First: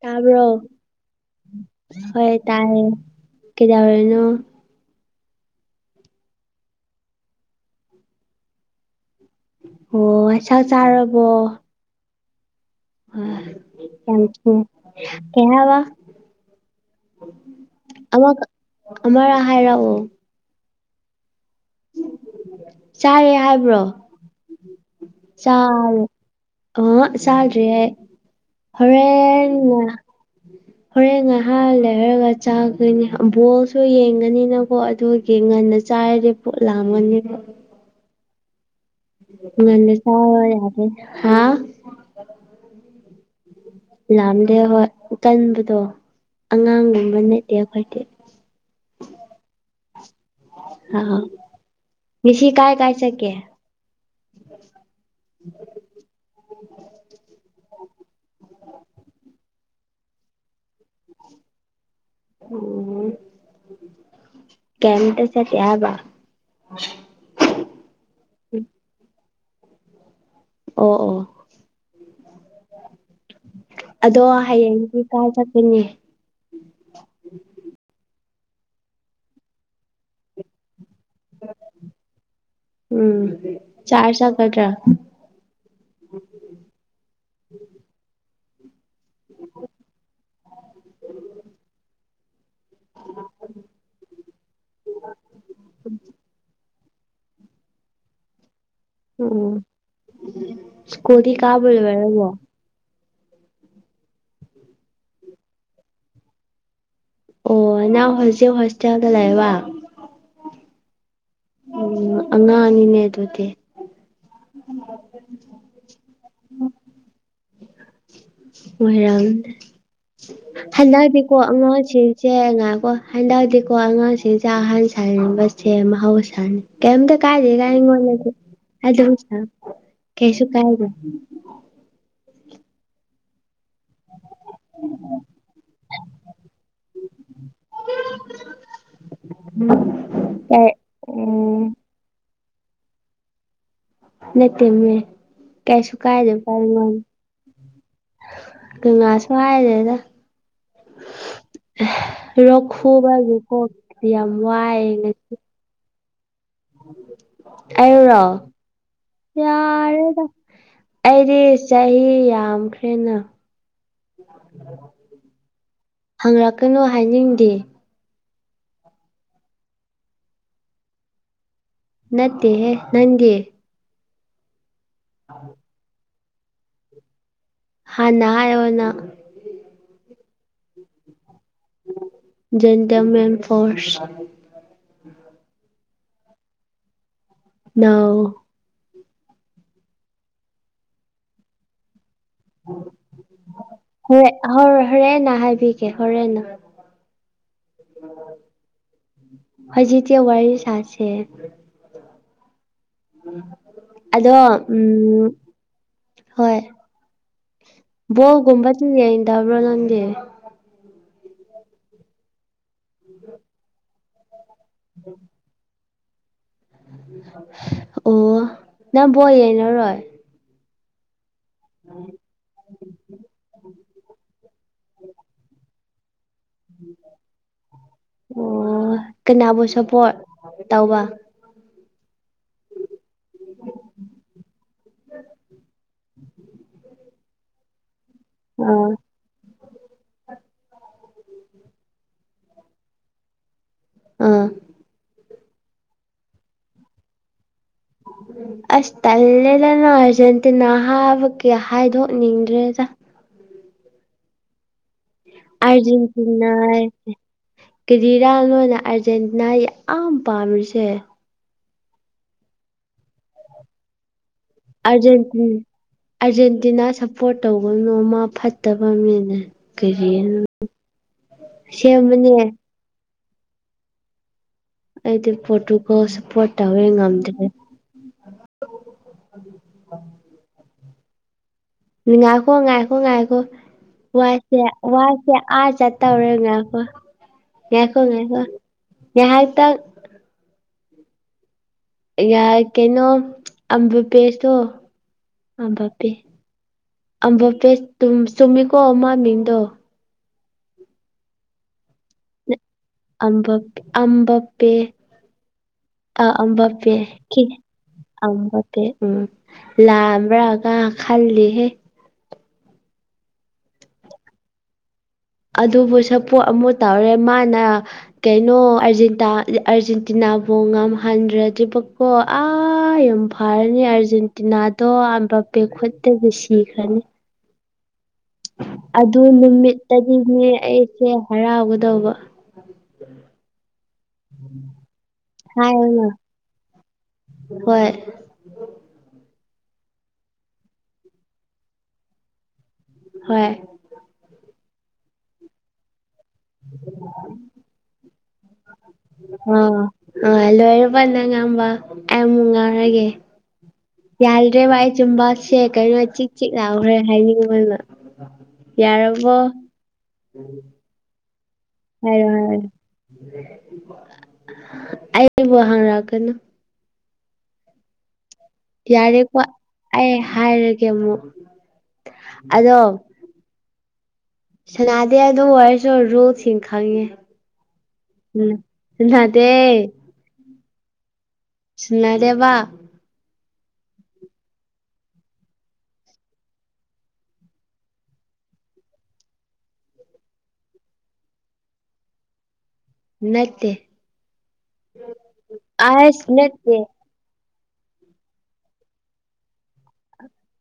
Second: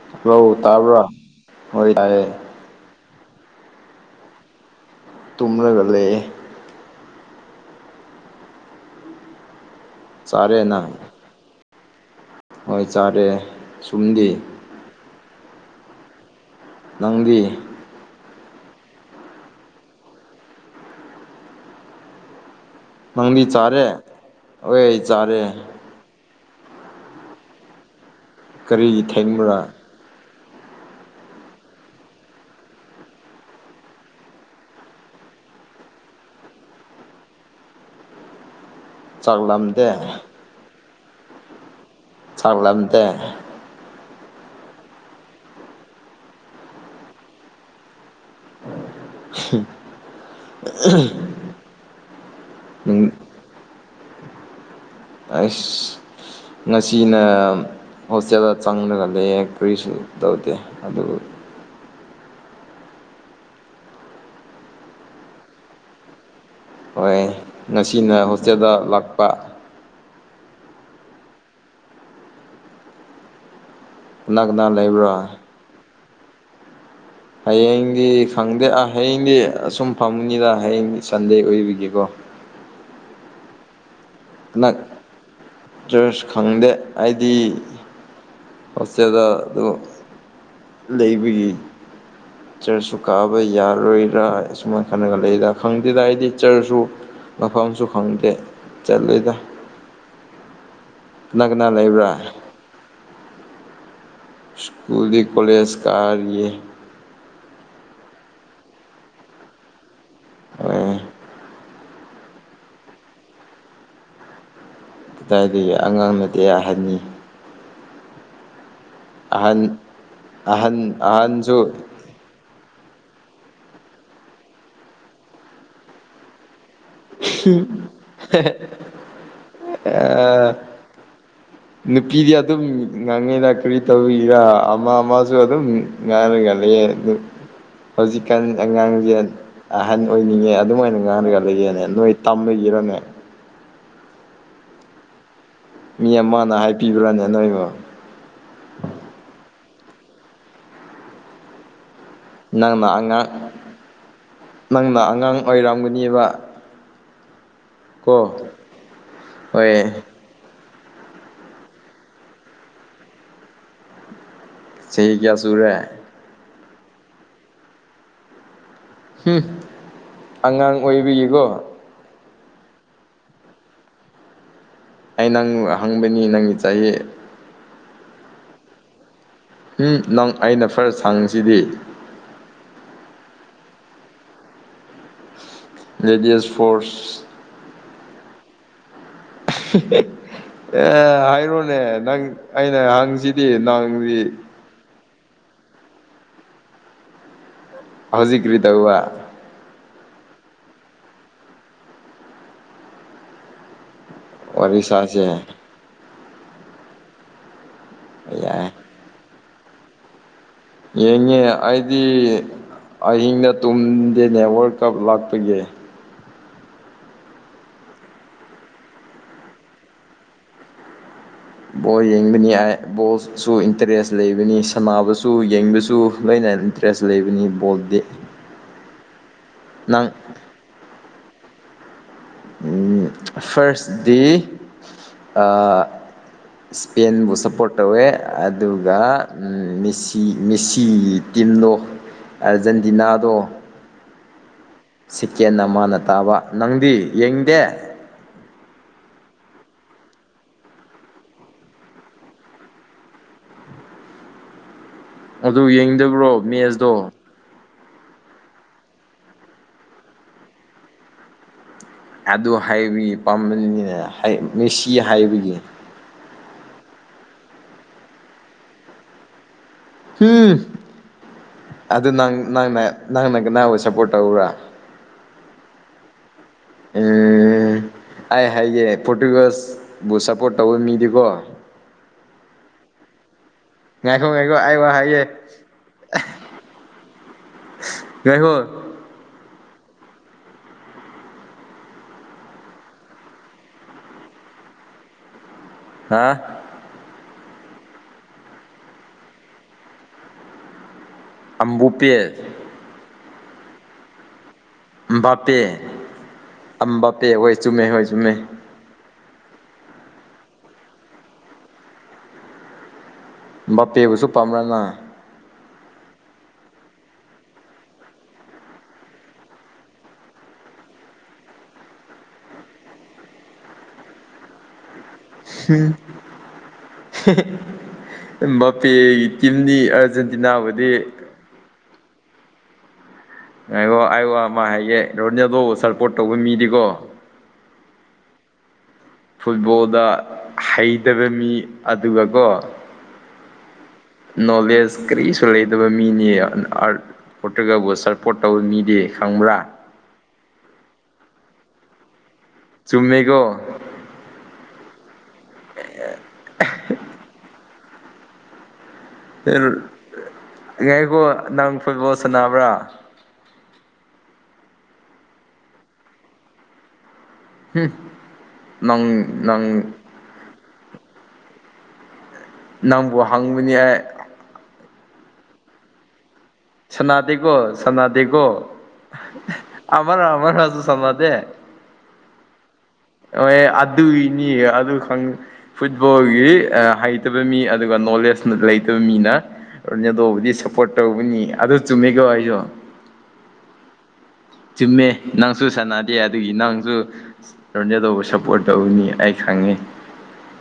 ꯇꯥꯕ꯭ꯔꯣ ꯍꯜꯂꯣ ꯇꯥꯕ꯭ꯔꯥ ꯍꯣꯏ ꯇꯥꯏ ꯀꯩꯗ ꯍꯔꯦꯅꯣ ꯇꯨꯝꯂꯒ ꯂꯩꯌꯦ ꯑꯣ ꯆꯥꯔꯦ ꯆꯥꯎ ꯅꯪ ꯆꯥꯔꯕꯣ ꯍꯣꯏ ꯆꯥꯔꯦ ꯑ ꯁꯣꯝꯗꯤ ꯌꯥꯝ ꯀꯌꯥ ꯑꯋꯥ ꯅꯪꯗꯤ ꯑꯃ ꯑꯃ ꯍꯥꯏꯔꯛꯑꯣ ꯆꯥꯔꯦ ꯅꯪꯗꯤ ꯍꯥꯏꯕ꯭ꯔꯣ ꯆꯥꯔꯦ ꯍꯣꯏ ꯆꯥꯔꯦ ꯆꯥꯔꯦ ꯑ ꯆꯜ꯭ꯔꯦ ꯀꯔꯤ ꯍꯣꯔꯦꯟ ꯊꯦꯡꯕ꯭ꯔꯥ ꯍꯣꯔꯦꯟ ꯉꯥꯏꯍꯥꯟ ꯂꯩꯔꯒ ꯆꯥꯒꯅꯤ ꯕꯣꯜꯁꯨ ꯌꯦꯡꯒꯅꯤꯅꯀꯣ ꯑꯗꯨ ꯌꯦꯡꯍꯟꯅꯁꯤ ꯆꯥꯏꯔꯦ ꯄꯣꯠ ꯂꯃꯅꯤ ꯆꯥꯛ ꯂꯥꯝꯗꯦ ꯉꯁ ꯌꯥꯔꯦ ꯍꯥ ꯆꯥꯛꯠꯂꯕꯇ ꯂꯥꯝꯗꯦ ꯍꯣꯏ ꯀꯟꯕꯗꯣ ꯑꯉꯥꯡꯒꯨꯝꯕ ꯅꯠꯇꯦ ꯑꯩꯈꯣꯏꯗꯤ [inaudible] ꯑ ꯃꯤꯁꯤ ꯀꯥꯏ ꯀꯥꯏ ꯎꯝ ꯆ ꯀꯦ ꯑꯁ ꯉꯁꯤꯅ ꯍꯣꯁꯇꯦꯜꯗ ꯆꯪꯉꯒ ꯂꯩ ꯀꯔꯤꯁꯨ ꯇꯧꯗꯦ ꯑꯗꯨ ꯎ ꯀꯝ ꯇ ꯆ ꯇꯕ ꯍꯣꯏ ꯉꯁꯤꯅ ꯍꯣꯁꯇꯦꯜꯗ ꯂꯥꯛꯄ ꯑꯣ ꯑꯣ ꯑꯗꯣ ꯀꯅꯥ ꯀꯅꯥ ꯍꯌꯦꯡꯗꯤ ꯂꯩꯕ꯭ꯔꯥ ꯀꯥꯏ ꯆꯠꯄꯅꯤ ꯍꯌꯦꯡꯗꯤ ꯈꯪꯗꯦ ꯍꯌꯦꯡꯗꯤ ꯑꯁꯨꯝ ꯐꯪꯅꯤꯗ ꯍꯌꯦꯡ ꯁꯟꯗꯦ ꯑꯣꯏꯕꯤꯒꯦꯀꯣ ꯎꯝ ꯆꯥ ꯆ ꯅꯛ ꯖꯨꯁ ꯈꯪꯗꯦ ꯑꯩꯗꯤ ꯍꯣꯁꯇꯦꯜꯗ ꯑꯗꯨꯝ ꯂꯩꯕꯒꯤ ꯎꯝ ꯆꯔꯁꯨ ꯀꯥꯕ ꯌꯥꯔꯣꯏꯔꯥ ꯑꯁꯨꯃꯥꯏꯅ ꯈꯟꯅꯒ ꯂꯩꯗ ꯈꯪꯗꯦꯗ ꯑꯩꯗꯤ ꯆꯔꯁꯨ ꯃꯐꯝꯁꯨ ꯈꯪꯗꯦ ꯆꯠꯂꯣꯏꯗ ꯎꯝ ꯁꯀꯣꯗꯤ ꯀꯅꯥ ꯀꯅꯥ ꯂꯩꯕ꯭ꯔꯥ ꯀꯥꯕꯨꯕꯕꯣ ꯏꯁ꯭ꯀꯨꯜꯒꯤ ꯀꯣꯂꯦꯖ ꯀꯔꯤꯌꯦ ꯑꯣ ꯅꯅꯥ ꯍꯧꯖꯤꯛ ꯍꯣꯁꯇꯦꯜꯗ ꯂꯑ ꯋꯥ ꯑ ꯎ ꯑꯉꯅꯤꯅꯦꯦ ꯑꯗꯨꯗꯗꯤꯦ ꯑꯗꯨꯗꯥꯏꯗꯨ ꯑꯉꯥꯡ ꯅꯠꯇꯦꯍꯟꯅꯤ ꯃꯣꯏꯔꯥꯡꯝ ꯑꯍꯟ ꯑꯍꯟ ꯍꯜꯂꯛꯑꯗꯤꯀꯣ ꯑꯍꯟꯁꯨ ꯑꯉꯁꯦ ꯏ ꯆꯦ ꯉꯥꯏꯀꯣ ꯍꯟꯗꯛꯇꯗꯤꯀꯣ ꯑꯉꯥꯡꯁꯤꯡ ꯆꯥꯛ ꯍꯟ ꯁꯕꯁꯦ ꯃꯍꯧꯁꯥꯅꯤ ꯀꯝ ꯇ ꯀꯥꯏꯗꯦ ꯀꯥꯏ ꯋꯥꯅꯦꯗ ꯁꯥ ꯀꯩꯁꯨ ꯀꯥꯏꯗꯦ ꯅꯨꯄꯤꯗꯤ ꯑꯗꯨꯝ ꯉꯥꯡꯉꯤꯗ ꯀꯔꯤ ꯇꯧꯕꯤꯔꯥ ꯑꯃ ꯑꯃꯁꯨ ꯑꯗꯨꯝ ꯉꯥꯏꯔꯒ ꯂꯩꯌꯦ ꯑꯗꯨꯝ ꯍꯧꯖꯤꯛꯀꯥꯟ ꯑꯉꯥꯡꯁꯦ ꯑꯍꯟ ꯑꯣꯏꯅꯤꯡꯉꯦ ꯑꯗꯨꯃꯥꯏꯅ ꯉꯥꯡꯔꯒ ꯎꯝ ꯂꯩꯌꯦꯅꯦ ꯇꯝꯃꯦ ꯏꯔꯅꯤ ꯅ ꯃꯃꯦ ꯀꯁꯨꯨ ꯃꯤ ꯀꯥꯏꯗꯦ ꯄ ꯑꯃꯅ ꯃ ꯍꯥꯏꯕꯤꯕ꯭ꯔꯥꯅꯦ ꯅꯣꯏꯕꯨ ꯉ ꯁꯍꯏꯗꯗ ꯔꯣꯛ ꯅꯪꯅ ꯈꯨꯨꯕ ꯑꯉꯥꯡ ꯍꯥꯏꯒꯤꯀꯣꯛꯗꯤ ꯌꯥꯝ ꯋꯥꯏꯑ ꯉꯁꯤ ꯑꯣꯏꯔꯝꯒꯅꯦꯕ ꯑꯔ ꯍꯣꯏ ꯆꯔꯦꯗ ꯑꯩꯗꯤ ꯆꯍꯤ ꯌꯥꯝꯈ꯭ꯔꯦꯅ ꯆꯍꯤ ꯀꯌꯥ ꯁꯨꯔꯦ ꯍꯪꯂꯔꯛꯀꯅꯨ ꯍꯥꯏꯅꯤꯡꯗꯦ ꯑꯉꯥꯡ ꯑꯣꯏꯕꯤꯌꯦꯀꯣ ꯅꯠꯇꯦ ꯅꯪꯒ ꯑꯩ ꯅꯪ ꯍꯪꯕꯅꯤ ꯅꯪꯒꯤ ꯆꯍꯤ ꯍꯥꯟꯅ ꯍꯥꯏꯣꯅ ꯎꯝ ꯅꯪ ꯑꯩꯅ ꯐꯔ ꯁꯪꯤꯁꯤꯗꯤ gentlemen force ladies force ꯅꯣ ꯍꯥꯏꯔꯣꯅꯦ ꯅꯪ ꯑꯩꯅ ꯍꯪꯁꯤꯗꯤ ꯅꯍꯪꯗꯤ ꯍꯔ ꯍꯔꯦꯅ ꯍꯥꯏꯕꯤ ꯀꯦ ꯍꯔꯦꯅ ꯍꯧꯖꯤꯛ ꯀꯔꯤ ꯇꯧꯕ ꯍꯧꯖꯤ ꯇ ꯋꯥꯔꯤ ꯁꯥꯁ ꯑꯗꯣ ꯋꯥꯔꯤ ꯁꯥꯁꯦ ꯎꯝ ꯍꯣꯏ ꯌꯥꯏ ꯒꯣꯜꯒꯨꯝꯕ ꯇꯤꯟ ꯌꯦꯟ ꯇꯕ꯭ꯔꯣ ꯅꯪꯗꯤ ꯌꯦꯡꯉꯦ ꯑꯩꯗꯤ ꯑꯍꯤꯡꯗ ꯇꯨꯝꯗꯦꯅꯦ ꯋꯥꯔꯜ ꯀꯞ ꯂꯥꯛꯄꯒꯤ ꯑꯣ ꯕꯣꯜ ꯌꯦꯡꯅꯔꯣꯏ ꯕꯣꯜ ꯌꯦꯡꯕꯅꯤ ꯕꯣꯜꯁꯨ ꯏꯟꯇꯔꯦꯁ ꯂꯩꯕꯅꯤ ꯁꯥꯟꯅꯕꯁꯨ ꯌꯦꯡꯕꯁꯨ ꯂꯣꯏꯅ ꯏꯟꯇꯔꯦꯁ ꯂꯩꯕꯅꯤ ꯕꯣꯜꯗꯤ ꯅꯪ ꯇꯥꯎꯕ ꯎꯝ ꯐꯥꯔꯁ ꯗꯗꯤ ꯏꯁꯄꯦꯟꯕꯨ ꯁꯞꯄꯣꯔꯠ ꯇꯧꯋꯦ ꯑꯗꯨꯒ ꯑꯥ ꯁꯤ ꯃꯤꯁꯤ ꯇꯤꯝꯗꯣ ꯑꯥꯔꯖꯦꯟꯇꯤꯅꯥꯗꯣ ꯑꯥ ꯁꯤꯀꯦꯟꯅ ꯃꯥꯅ ꯇꯥꯕ ꯅꯪꯗꯤ ꯌꯦꯡꯗꯦ ꯑꯁ ꯇꯜꯂꯦꯗꯅ ꯑꯥꯔꯖꯦꯟꯇꯤꯅꯥ ꯍꯥꯕꯒꯤ ꯍꯥꯏꯗꯣꯛꯅꯤꯡꯗ꯭ꯔꯦꯗ ꯑꯗꯨ ꯌꯦꯡꯗꯕ꯭ꯔꯣ ꯑꯔꯖꯦꯟꯇꯤꯅꯥ ꯃꯦꯠꯁꯇꯣ ꯀꯦꯔꯤꯔꯥ ꯅꯣꯏꯅ ꯑꯥꯔꯖꯦꯟꯇꯤꯅꯥ ꯌꯥꯝ ꯄꯥꯝꯃꯤꯁꯦ ꯑꯗꯨ ꯍꯥꯏꯕꯒꯤ ꯄꯥꯝꯕꯗꯨꯅꯤꯅꯦ ꯑꯔꯖꯦꯟꯇꯤꯅꯥ ꯑꯥꯔꯖꯦꯟꯇꯤꯅꯥ ꯁꯞꯄꯣꯔꯠ ꯇꯧꯕꯅꯣꯡꯃ ꯐꯠꯇꯕ ꯃꯤꯅꯦ ꯀꯔꯤ ꯍꯨꯝ ꯑꯗꯨ ꯁꯦꯝꯕꯅꯦ ꯅꯪ ꯅꯪ ꯅ ꯁꯄꯣꯔꯠ ꯇꯧꯕ꯭ꯔꯥ ꯑꯩꯗꯤ ꯄꯣꯠꯇꯨꯀꯣ ꯁꯞꯄꯣꯔꯠ ꯇꯧꯋꯦ ꯉꯝꯗ꯭ꯔꯦ ꯎꯝ ꯑꯩ ꯍꯥꯏꯒꯦ ꯄꯣꯔꯇꯨꯒꯁꯕꯨ ꯁꯞꯄꯣꯔꯠ ꯇꯧꯕ ꯃꯤꯗꯤꯀꯣ ꯅꯨꯡ ꯉꯥꯏꯈꯣ ꯉꯥꯏꯈꯣ ꯉꯥꯏꯈꯣ ꯉꯥꯏꯈꯣ ꯉꯥꯏꯈꯣ ꯋꯥꯁꯦ ꯑꯩ ꯋꯥ ꯍꯥꯏꯒꯦ ꯋꯥꯁꯦ ꯑ ꯆꯠꯇ ꯑꯣꯏꯔꯦꯕ ꯌꯥꯀꯣ ꯌꯥꯀꯣ ꯉꯥꯏꯈꯣ ꯌꯥ ꯍꯥꯏ ꯇ ꯌꯥ ꯀꯩꯅꯣ ꯑꯝꯕꯄꯦꯇꯣ ꯑꯝꯕ ꯄꯦ ꯍꯥ ꯑꯝꯕꯞ ꯄꯦꯁ ꯆꯨꯝꯃꯤꯀꯣ ꯃ ꯃꯤꯡꯗꯣ ꯑꯝꯕꯨꯄꯦꯠ ꯑꯝꯕ ꯑꯝꯕꯞꯄꯦ ꯕꯥꯄꯦ ꯑ ꯑꯝꯕꯄꯦ ꯕꯥꯄꯦ ꯍꯣꯏ ꯆꯨꯝꯃꯦ ꯍꯣꯏ ꯆꯨꯝꯃꯦ ꯑꯝꯕ ꯎꯝ ꯂꯥꯝꯕ꯭ꯔꯥꯒ ꯈꯜꯂꯤꯍꯦ ꯕꯥꯄꯦꯕꯁꯨ ꯄꯥꯝꯕꯅ ꯑꯗꯨꯕꯨ ꯁꯄꯣꯠ ꯑꯃꯨꯛ ꯇꯧꯔꯦ ꯃꯥꯅ ꯀꯩꯅꯣ ꯑꯔ ꯑꯥꯔꯖꯦꯟꯇꯤꯅꯥ ꯐꯧ ꯉꯝꯍꯟꯗ꯭ꯔꯗꯤꯕꯀꯣ ꯑ ꯌ ꯐꯥꯔꯅꯤ ꯑꯥꯔꯖꯦꯟꯇꯤꯅꯥꯗꯣ ꯄꯦ ꯈꯨꯠꯇꯒꯤ ꯁꯤꯈ꯭ꯔꯅꯤ ꯑꯗꯨ ꯃꯄꯦꯒꯤ ꯇꯤꯝꯅꯤ ꯅꯨꯃꯤꯠꯇꯗꯤꯅꯦ ꯑꯥꯔꯖꯦꯟꯇꯤꯅꯥꯕꯨꯗꯤ ꯑꯩꯁꯦ ꯍꯔꯥꯎꯒꯗꯧꯕ ꯉꯥꯏꯌꯣ ꯑꯩ ꯋꯥ ꯑꯃ ꯍꯥꯏ ꯒꯦ ꯔꯣꯟꯖꯗꯣ ꯍꯥꯏꯌꯨꯅ ꯁꯔꯄꯣꯔꯠ ꯇꯧꯕ ꯃꯤꯗꯤꯀꯣ ꯍꯣꯏ ꯐꯨꯠꯕꯣꯜꯗ ꯍꯩꯇꯕ ꯃꯤ ꯑꯗꯨꯒꯀꯣ ꯍꯣꯏ ꯅꯣꯂꯦꯖ ꯀꯔꯤꯁꯨ ꯂꯩꯇꯕ ꯃꯤꯅꯤ ꯑꯥꯔꯠ ꯄꯣꯔꯇꯨꯒꯜꯕꯨ ꯁꯔꯄꯣꯔꯠ ꯇꯧꯕ ꯃꯤꯗꯤ ꯈꯪꯕ꯭ꯔꯥ ꯑ ꯂꯣꯏꯔꯕ ꯅꯪ ꯉꯥꯡꯕ ꯑꯩ ꯑꯃꯨꯛ ꯉꯥꯡꯔꯒꯦ ꯆꯨꯝꯃꯦꯀꯣ ꯌꯥꯗ꯭ꯔꯦꯕ ꯑꯩ ꯆꯤꯟꯕꯥꯜꯁꯦ ꯀꯩꯅꯣ ꯆꯤꯛ ꯆꯤꯛ ꯂꯥꯎꯈ꯭ꯔꯦ ꯍꯥꯏꯅꯤꯡꯕꯅ ꯌꯥꯔꯕꯣ ꯍꯦ ꯉꯥꯏꯈꯣ ꯅꯪ ꯐꯨꯠꯕꯣꯜ ꯍꯥꯏꯔꯣ ꯍꯥꯏꯔꯣ ꯁꯥꯟꯅꯕ꯭ꯔꯥ ꯑꯩꯕꯨ ꯍꯪꯔꯛꯀꯅꯨ ꯍꯨꯝ ꯌꯥꯔꯦꯀꯣ ꯑꯩ ꯍꯥꯏꯔꯒꯦ ꯑꯃꯨꯛ ꯑꯗꯣ ꯅꯪꯕꯨ ꯍꯪꯕꯅꯤ ꯑꯩ ꯁꯅꯥꯗꯦ ꯑꯗꯣ ꯑꯣꯏꯔꯁꯨ ꯔꯨꯜ ꯊꯤꯡ ꯁꯅꯥꯗꯦꯀꯣ ꯁꯅꯥꯗꯦꯀꯣ ꯁꯅꯥꯗꯦ ꯑꯃꯒ ꯑꯃꯒꯁꯨ ꯁꯅꯥꯗꯦ ꯁꯅꯥꯗꯦꯕ ꯍꯣꯏꯍꯦ ꯑꯗꯨꯏꯅꯤ ꯑꯗꯨ ꯈꯪ ꯐꯨꯠꯕꯣꯜꯒꯤ ꯍꯩꯇꯕ ꯃꯤ ꯑꯗꯨꯒ ꯅꯣꯂꯦꯖ ꯂꯩꯇꯕ ꯃꯤꯅ ꯔꯣꯅꯦꯜꯗꯣꯕꯨꯗꯤ ꯁꯞꯄꯣꯔꯠ ꯇꯧꯕꯅꯤ ꯑꯗꯨ ꯆꯨꯝꯃꯤꯀꯣ ꯑꯩꯖꯨ ꯅꯠꯇꯦ ꯆꯨꯝꯃꯦ ꯅꯪꯁꯨ ꯁꯅꯥꯗꯦ ꯑꯁ ꯑꯗꯨꯒꯤ ꯅꯠꯇꯦ ꯅꯪꯁꯨ ꯔꯣꯅꯦꯜꯗꯣꯕꯨ ꯁꯞꯄꯣꯔꯠ ꯇꯧꯅꯤ ꯑꯩ ꯈꯪꯉꯤ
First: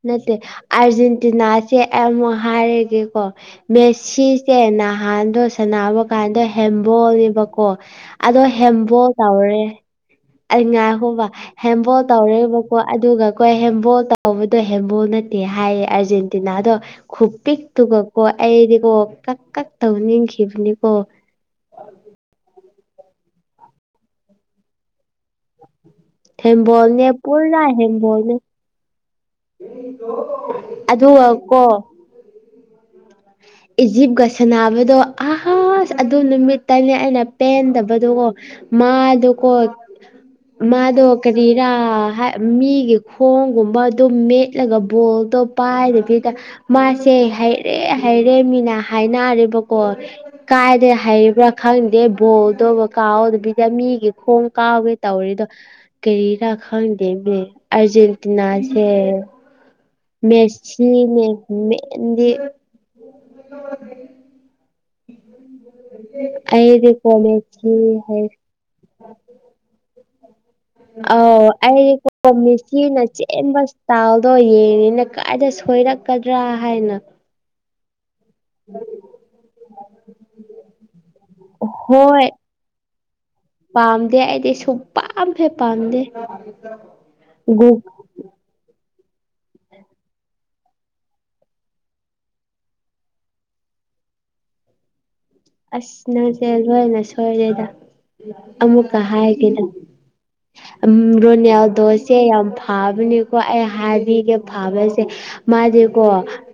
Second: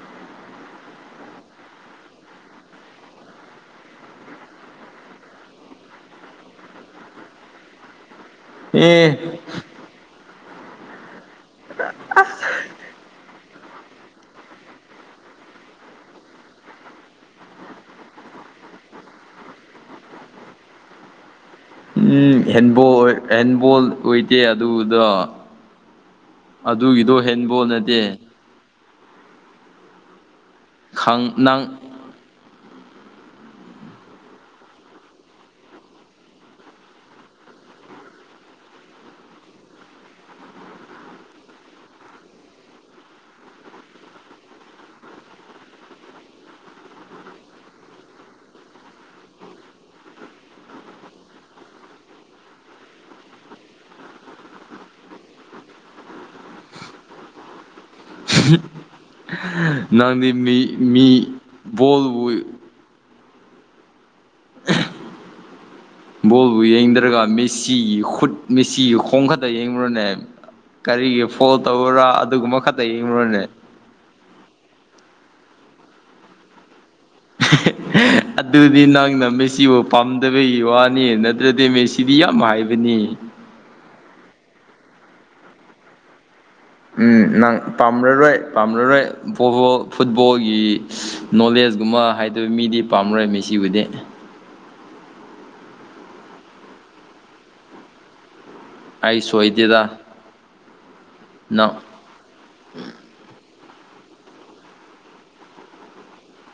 ꯅꯠꯇꯦ ꯑꯥꯔꯖꯦꯟꯇꯤꯅꯥꯁꯦ ꯑꯩꯃꯨꯛ ꯍꯥꯏꯔꯒꯦꯀꯣ ꯃꯦꯁꯤꯁꯦ ꯅꯍꯥꯟꯗꯣ ꯁꯥꯟꯅꯕꯥꯀꯥꯟꯗ ꯍꯦꯝꯕꯣꯜꯅꯦꯕꯀꯣ ꯑꯗꯣ ꯍꯦꯝꯕꯣꯜ ꯑꯦ ꯇꯧꯔꯦ ꯑꯩ ꯉꯥꯏ ꯈꯣꯕ ꯍꯦꯝꯕꯣꯜ ꯇꯧꯔꯦꯕꯀꯣ ꯑꯗꯨꯒ ꯀꯣ ꯍꯦꯝꯕꯣꯜ ꯇꯧꯕ ꯗꯣ ꯍꯦꯝꯕꯣꯜ ꯅꯠꯇꯦ ꯍꯥꯏꯌꯦ ꯑꯥꯔꯖꯦꯟꯇꯤꯅꯥꯗꯣ ꯈꯨꯄꯤꯛꯇꯨꯒꯀꯣ ꯑꯩꯗꯤꯀꯣ ꯀꯛ ꯀꯛ ꯇꯧꯅꯤꯡꯈꯤꯕꯅꯦꯀꯣ ꯎꯝ ꯍꯦꯟꯕꯣꯜ ꯍꯦꯟꯕꯣꯜ ꯑꯣꯏꯗꯦ ꯑꯗꯨꯗꯣ ꯊꯦꯜꯕꯣꯟꯅꯦ ꯑꯗꯨꯒꯤꯗꯣ ꯄꯨꯔꯥ ꯍꯦꯟꯕꯣꯜ ꯅꯠꯇꯦ ꯍꯦꯜꯕꯣꯜꯅꯦ ꯈꯪ ꯅꯪ ꯑꯗꯨꯒꯀꯣ ꯎꯝ ꯏꯖꯤꯞꯀ ꯁꯅꯥꯕꯗꯣ ꯑꯥꯁ ꯑꯗꯨ ꯅꯨꯃꯤꯠꯇꯅꯦ ꯑꯩꯅ ꯄꯦꯟꯗꯕꯗꯣꯀꯣ ꯃꯥꯗꯣꯀꯣ ꯃꯥꯗꯣ ꯀꯔꯤꯔꯥ ꯃꯤꯒꯤ ꯈꯣꯡꯒꯨꯝꯕꯗꯣ ꯑꯗꯨꯝ ꯃꯦꯠꯂꯒ ꯕꯣꯜꯗꯣ ꯄꯥꯏꯗꯕꯤꯗ ꯃꯥꯁꯦ ꯍꯩꯔꯦ ꯍꯩꯔꯦ ꯃꯤꯅ ꯍꯥꯏꯅꯔꯦꯕꯀꯣ ꯀꯥꯏꯗꯩ ꯍꯩꯕ꯭ꯔꯥ ꯈꯪꯗꯦ ꯕꯣꯜꯗꯣ ꯀꯥꯎꯗꯕꯤꯗ ꯃꯤꯒꯤ ꯈꯣꯡ ꯀꯥꯎꯋꯦ ꯇꯧꯔꯤꯗꯣ ꯀꯔꯤꯔꯥ ꯈꯪꯗꯦꯅꯦ ꯑꯥꯔꯖꯦꯟꯇꯤꯅꯥꯁꯦ ꯅꯪ ꯃꯦꯁꯤꯅꯤꯅꯦ ꯃꯦꯟꯗꯤ ꯕꯣꯜꯕꯨ ꯑꯩꯗꯤꯀꯣ ꯌꯦꯡꯗ꯭ꯔꯒ ꯃꯦꯁꯤ ꯃꯦꯁꯤꯒꯤ ꯍꯥꯏ ꯈꯨꯠ ꯃꯦꯁꯤꯒꯤ ꯈꯣꯡ ꯈꯇ ꯌꯦꯡꯕ꯭ꯔꯅꯦ ꯑꯧ ꯑꯩꯗꯤꯀꯣ ꯑꯗꯨꯒꯨꯝꯕ ꯈꯛꯇ ꯃꯦꯁꯤꯅ ꯌꯦꯡꯕ꯭ꯔꯣꯅꯦ ꯆꯦꯟꯕ ꯇꯥꯎꯗꯣ ꯌꯦꯡꯉꯤꯅꯦ ꯀꯥꯏꯗ ꯁꯣꯏꯔꯛꯀꯗ꯭ꯔꯥ ꯍꯥꯏꯅ ꯍꯦꯍꯦ [unintelligible] ꯑꯗꯨꯗꯤ ꯅꯪꯅ ꯃꯦꯁꯤꯕꯨ ꯄꯥꯝꯗꯕꯒꯤ ꯋꯥꯅꯤ ꯅꯠꯇ꯭ꯔꯗꯤ ꯃꯦꯁꯤꯗꯤ ꯍꯣꯏ ꯌꯥꯝ ꯍꯩꯕꯅꯤ ꯄꯥꯝꯗꯦ ꯑꯩꯗꯤ ꯁꯨꯛꯄꯥꯝ ꯍꯦꯛ ꯄꯥꯝꯗꯦ ꯎꯝ ꯅꯪ ꯒꯨꯛ ꯄꯥꯝꯂꯔꯣꯏ ꯄꯥꯝꯂꯔꯣꯏꯕ ꯐꯨꯠꯕꯣꯜꯒꯤ ꯅꯣꯂꯦꯖꯀꯨꯝꯕ ꯍꯥꯏꯗꯋ ꯃꯤꯗꯤ ꯄꯥꯝꯔꯣꯏ ꯃꯤꯁꯤꯕꯨꯗꯤ ꯑꯁ ꯅꯁꯦ ꯂꯣꯏꯅ ꯁꯣꯏꯔꯦꯗ ꯑꯃꯨꯛꯀ ꯑꯩ ꯍꯥꯏꯒꯦꯗ ꯁꯣꯏꯗꯦꯗ ꯅꯪ ꯔꯣꯅꯤꯌꯥꯗꯣꯁ ꯁꯦ ꯌꯥꯝ ꯐꯥꯕꯅꯤꯀꯣ ꯑꯩ ꯍꯥꯏꯕꯤꯒꯦ ꯐꯥꯕꯁꯦ ꯃꯥꯗꯤꯀꯣ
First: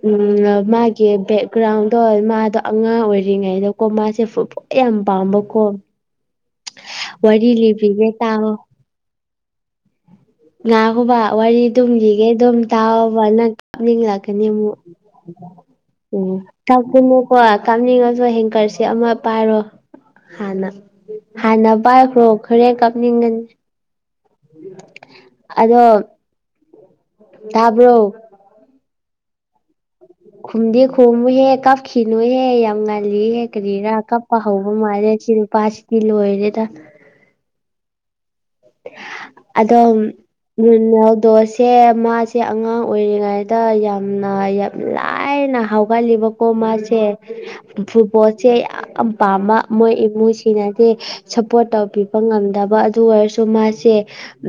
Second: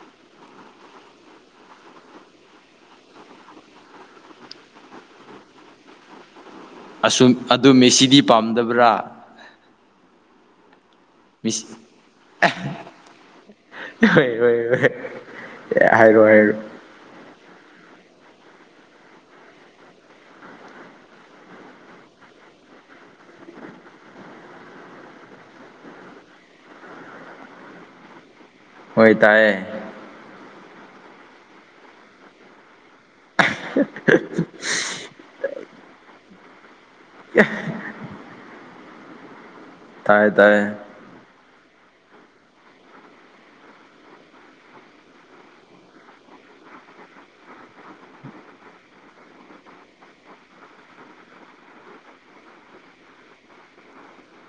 ꯎꯝ ꯃꯥꯒꯤ ꯕꯦꯛꯒ꯭ꯔꯥꯎꯟꯗꯣ ꯃꯥꯗꯣ ꯑꯉꯥꯡ ꯑꯣꯏꯔꯤꯉꯩꯗ ꯀꯣ ꯃꯥꯁꯦ ꯌꯥꯝ ꯄꯥꯝꯕꯀꯣ ꯑꯁ ꯋꯥꯔꯤ ꯑꯗꯨ ꯂꯤꯕꯤꯒꯦ ꯃꯁꯤꯗꯤ ꯇꯥꯎꯋꯣ ꯄꯥꯝꯗꯕ꯭ꯔꯥ ꯉꯥꯈꯣꯕ ꯋꯥꯔꯤ ꯃꯦꯁꯤ ꯗꯨꯝ ꯂꯤꯒꯦ ꯑꯗꯨꯝ ꯇꯥꯋꯣꯕ ꯅꯪ [inaudible] ꯅꯤꯡꯂꯛꯀꯅꯤ ꯑꯃꯨꯛ ꯑꯦ ꯍꯥꯏꯔꯣ ꯍꯥꯏꯔꯣ [unintelligible] ꯃꯨꯀꯣ ꯀꯞꯅꯤꯡꯉꯁꯨ ꯍꯦꯡꯀꯔꯁꯦ ꯑꯃ ꯄꯥꯏꯔꯣ ꯍꯥꯟꯅ ꯍꯥꯟꯅ ꯄꯥꯏꯈ꯭ꯔꯣ ꯈꯔꯦꯟ ꯀꯥꯞꯅꯤꯡꯉ ꯑꯗꯣ ꯇꯕ꯭ꯔꯣ ꯍꯣꯏ ꯇꯥꯌꯦ ꯈꯨꯝꯗꯤ ꯈꯨꯃꯨꯍꯦ ꯀꯥꯞꯈꯤꯅꯨꯍꯦ ꯌꯥꯝ ꯉꯜꯂꯤꯍꯦ ꯀꯔꯤꯔꯥ ꯀꯞꯄ ꯍꯧꯕ ꯃꯥꯜꯂꯦ ꯁꯤ ꯅꯨꯄꯥꯁꯤꯗꯤ ꯂꯣꯏꯔꯦꯗ ꯌꯥ ꯑꯗꯣꯝ ꯇꯥꯏ ꯇꯥꯏ ꯔꯨꯅꯥꯜꯗꯣꯁꯤ ꯁꯦ ꯃꯥꯁꯦ ꯑꯉꯥꯡ ꯑꯣꯏꯔꯤꯉꯩꯗ ꯌꯥꯝꯅ ꯌꯥꯝ ꯂꯥꯏꯔꯅ ꯍꯧꯎꯒꯠꯂꯤꯕ ꯀꯣ ꯃꯥꯁꯦ ꯐꯨꯠꯕꯣꯜꯁꯦ ꯌꯥꯝ ꯄꯥꯝꯕ ꯃꯣꯏ ꯏꯃꯨꯡꯁꯤꯡꯅꯗꯤ ꯁꯞꯄꯣꯔꯠ ꯇꯧꯕꯤꯕ ꯉꯝꯗꯕ ꯑꯗꯨ ꯑꯣꯏꯔꯁꯨ ꯃꯥꯁꯦ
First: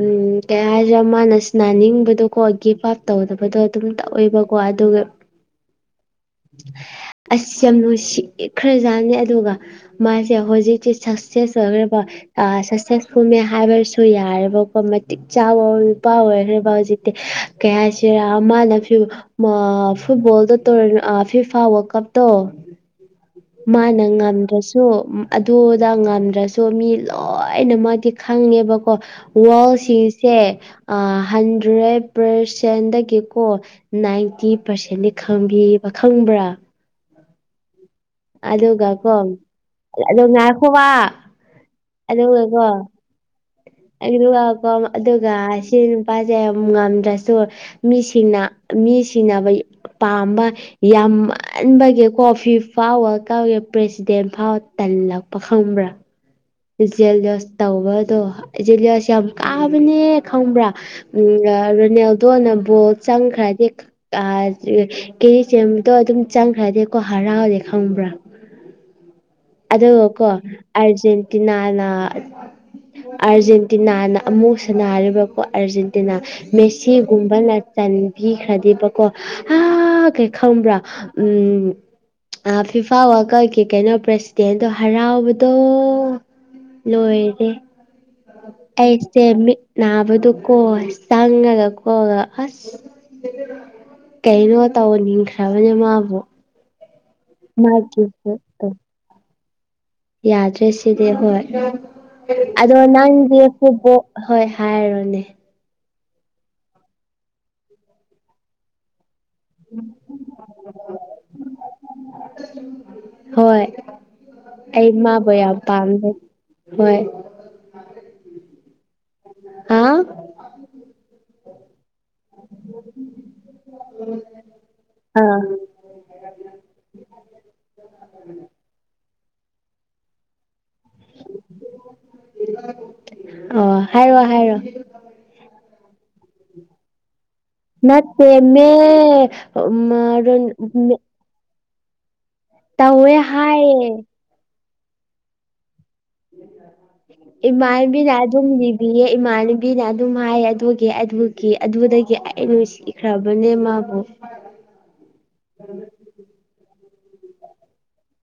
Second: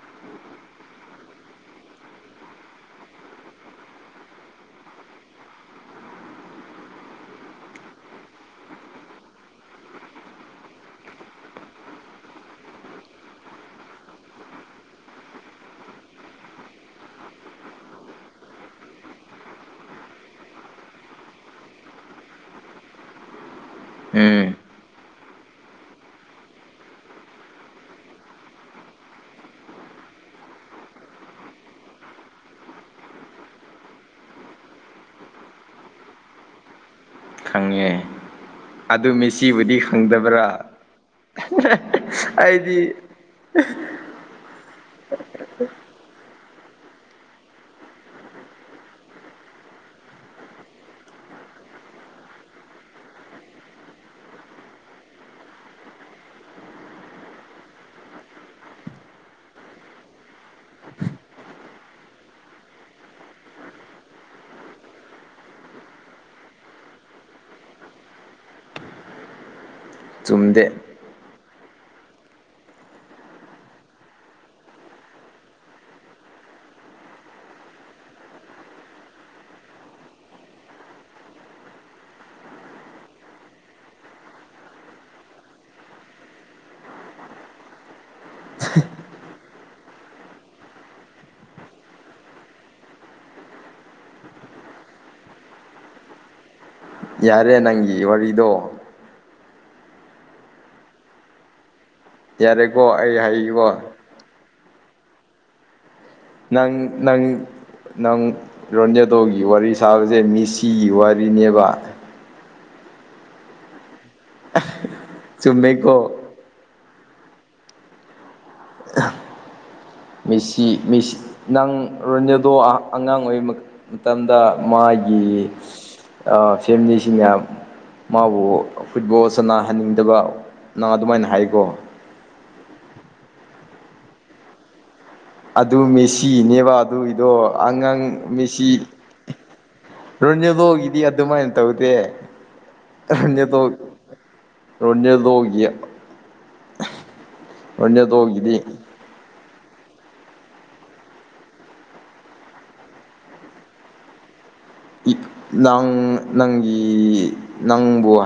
ꯎꯝ ꯀꯩ ꯍꯥꯏꯁꯤꯔ ꯃꯥꯅ ꯁꯅꯥꯅꯤꯡꯕꯗꯣꯀꯣ ꯒꯤꯐ ꯑꯞ ꯇꯧꯗꯕꯗꯣ ꯑꯗꯨꯝ ꯇꯧꯋꯦꯕꯀꯣ ꯑꯗꯨꯒ ꯑꯁ ꯌꯥꯝ ꯅꯨꯡꯁꯤ ꯈꯔꯖꯥꯠꯅꯦ ꯑꯗꯨꯒ ꯃꯥꯁꯦ ꯍꯧꯖꯤꯛꯇꯤ ꯁꯛꯁꯦꯁ ꯑꯣꯏꯈ꯭ꯔꯦꯀꯣ ꯁꯛꯁꯦꯁꯐꯨꯜꯅꯦ ꯍꯥꯏꯕꯁꯨ ꯌꯥꯔꯦꯕꯀꯣ ꯃꯇꯤꯛ ꯆꯥꯕ ꯅꯨꯄꯥ ꯑꯣꯏꯈ꯭ꯔꯦꯕ ꯍꯧꯖꯤꯛꯇꯤ ꯀꯩ ꯍꯥꯏꯁꯤꯔꯥ ꯃꯥꯅ ꯐꯨꯠꯕꯣꯜꯗ ꯇ ꯑ ꯐꯤꯐꯥ ꯋ ꯀꯞꯇꯣ ꯃꯥꯅ ꯎꯝ ꯉꯝꯗ꯭ꯔꯁꯨ ꯑꯗꯨꯗ ꯉꯝꯗ꯭ꯔꯁꯨ ꯃꯤ ꯂꯣꯏꯅ ꯃꯥꯒꯤ ꯈꯪꯉꯦꯕꯀꯣ ꯋꯥꯔꯜꯁꯤꯡꯁꯦ ꯑ ꯍꯟꯗ꯭ꯔꯦꯠ ꯄꯥꯔꯁꯦꯟꯗꯒꯤꯀꯣ ꯅꯥꯏꯟꯇꯤ ꯄꯥꯔꯁꯦꯟꯗꯤ ꯈꯪꯕꯤꯌꯦꯕ ꯈꯪꯕ꯭ꯔꯥ ꯈꯪꯉꯦ ꯑꯗꯨꯒ ꯑꯗꯨ ꯀꯣ ꯃꯦꯁꯤꯕꯨꯗꯤ ꯑꯗꯣ ꯈꯪꯗꯕ꯭ꯔꯥ ꯉꯥꯏꯈꯣꯕ ꯑꯩꯗꯤ ꯑꯩꯀꯣ ꯑꯗꯨꯒ ꯁꯤ ꯅꯨꯄꯥꯁꯦ ꯌꯥꯝ ꯉꯝꯗ꯭ꯔꯁꯨ ꯃꯤꯁꯤꯡꯅ ꯃꯤ ꯁꯤꯅꯕ ꯄꯥꯝꯕ ꯌꯥꯝꯃꯟꯕꯒꯤꯀꯣ ꯐꯤ ꯐꯥ ꯋꯜ ꯀꯞꯀꯤ ꯄ꯭ꯔꯦꯁꯤꯗꯦꯟ ꯐꯥꯎ ꯇꯜꯂꯛꯄ ꯈꯪꯕ꯭ꯔꯥ ꯖꯂꯤꯌꯣꯁ ꯇꯧꯕꯗꯣ ꯖꯦꯂꯤꯌꯣꯁ ꯌꯥꯝ ꯀꯥꯕꯅꯦ ꯈꯪꯕ꯭ꯔꯥ ꯎꯝ ꯔꯣꯅꯦꯜꯗꯣ ꯅꯕꯣꯜ ꯆꯪꯈ꯭ꯔꯗꯤ ꯀꯦꯖꯤ ꯆꯦꯟꯕꯗꯣ ꯑꯗꯨꯝ ꯆꯪꯈ꯭ꯔꯗꯤꯀꯣ ꯍꯔꯥꯎꯗꯦ ꯈꯪꯕ꯭ꯔꯥ ꯑꯗꯨꯒ ꯀꯣ ꯆꯨꯝꯗꯦ ꯑꯔꯖꯦꯟꯇꯤꯅꯥꯅ ꯑꯥꯔꯖꯦꯟꯇꯤꯅꯥꯅ ꯑꯃꯨꯛ ꯁꯟꯅꯔꯦꯕꯀꯣ ꯑꯥꯔꯖꯦꯟꯇꯤꯅꯥ ꯃꯦꯁꯤꯒꯨꯝꯕꯅ ꯆꯟꯕꯤꯈ꯭ꯔꯗꯤꯕꯀꯣ ꯍꯥꯒꯦ ꯈꯝꯕ꯭ꯔꯥ ꯎꯝ ꯐꯤꯐꯥ ꯋꯥꯀꯛꯀꯤ ꯀꯩꯅꯣ ꯄ꯭ꯔꯁꯤꯗꯦꯟꯗꯣ ꯍꯔꯥꯎꯕꯗꯣ ꯂꯣꯏꯔꯦ ꯑꯩꯁꯦ ꯃꯤꯠ ꯅꯥꯕꯗꯨ ꯀꯣ ꯆꯪꯉꯒ ꯀꯣ ꯑꯁ ꯀꯩꯅꯣ ꯇꯧꯅꯤꯡꯈ꯭ꯔꯕꯅꯦ ꯃꯥꯕꯨ ꯌꯥꯔꯦ ꯃꯥꯒꯤ ꯅꯪꯒꯤ ꯋꯥꯔꯤꯗꯣ ꯈꯨꯠꯇꯣ ꯌꯥꯗ꯭ꯔꯦ ꯁꯤꯗꯤ ꯍꯣꯏ ꯑꯗꯣ ꯌꯥꯔꯦꯀꯣ ꯑꯩ ꯅꯪꯁꯦ ꯍꯥꯏꯒꯦꯀꯣ ꯐꯨꯠꯕꯣ ꯍꯣꯏ ꯍꯥꯏꯔꯣꯅꯦ ꯅꯪ ꯅꯪ ꯅꯪ ꯔꯣꯅꯦꯗꯣꯒꯤ ꯋꯥꯔꯤ ꯁꯥꯕꯁꯦ ꯃꯤꯁꯤꯒꯤ ꯋꯥꯔꯤꯅꯦꯕ ꯍꯣꯏ ꯑꯩ ꯃꯥꯕꯨ ꯌꯥꯝ ꯄꯥꯝ ꯆꯨꯝꯃꯦꯀꯣ [unintelligible] ꯍꯣꯏ ꯍꯥ ꯃꯦꯁꯤ ꯃꯤꯁ ꯅꯪ ꯔꯣꯅꯦꯗꯣ ꯑꯉꯥꯡ ꯑꯣꯏ ꯃꯇꯝꯗ ꯃꯥꯒꯤ ꯑꯥ ꯐꯦꯃꯤꯂꯤꯁꯤꯡꯅ ꯃꯥꯕꯨ ꯐꯨꯠꯕꯣꯜ ꯆꯅꯍꯟꯅꯤꯡꯗꯕꯅ ꯑꯗꯨꯃꯥꯏꯅ ꯍꯥꯏꯀꯣ ꯑꯣ ꯍꯥꯏꯔꯣ ꯍꯥꯏꯔꯣ ꯑꯗꯨ ꯃꯦꯁꯤꯅꯦꯕ ꯑꯗꯨꯏꯗꯣ ꯍꯉꯥꯡ ꯅꯠꯇꯦ ꯃꯦꯁꯤ ꯃꯦ ꯔꯣꯅꯦꯗꯣꯒꯗꯤ ꯑ ꯑꯗꯨꯃꯥꯏꯅ ꯇꯧꯗꯦ ꯇꯧꯋꯦ ꯅꯦꯇꯣ ꯍꯥꯏꯌꯦ ꯔꯣꯅꯦꯗꯣꯒꯤ ꯏꯃꯥꯏꯕꯤꯅ ꯑꯗꯨꯝ ꯔꯣꯅꯦꯜꯗꯣꯒꯤꯗꯤ ꯅꯤꯕꯤ ꯑꯦ ꯏꯃꯥꯟꯅꯕꯤꯅ ꯑꯗꯨꯝ ꯍꯥꯏ ꯑꯗꯨꯒꯤ ꯑꯗꯨꯒꯤ ꯑꯗꯨꯗꯒꯤ ꯑꯩ ꯅꯨꯡꯁꯤꯈ꯭ꯔꯕꯅꯦ ꯃꯥꯕꯨ ꯅꯪ ꯅꯪꯒꯤ ꯅꯪꯕꯨ ꯍꯥꯏ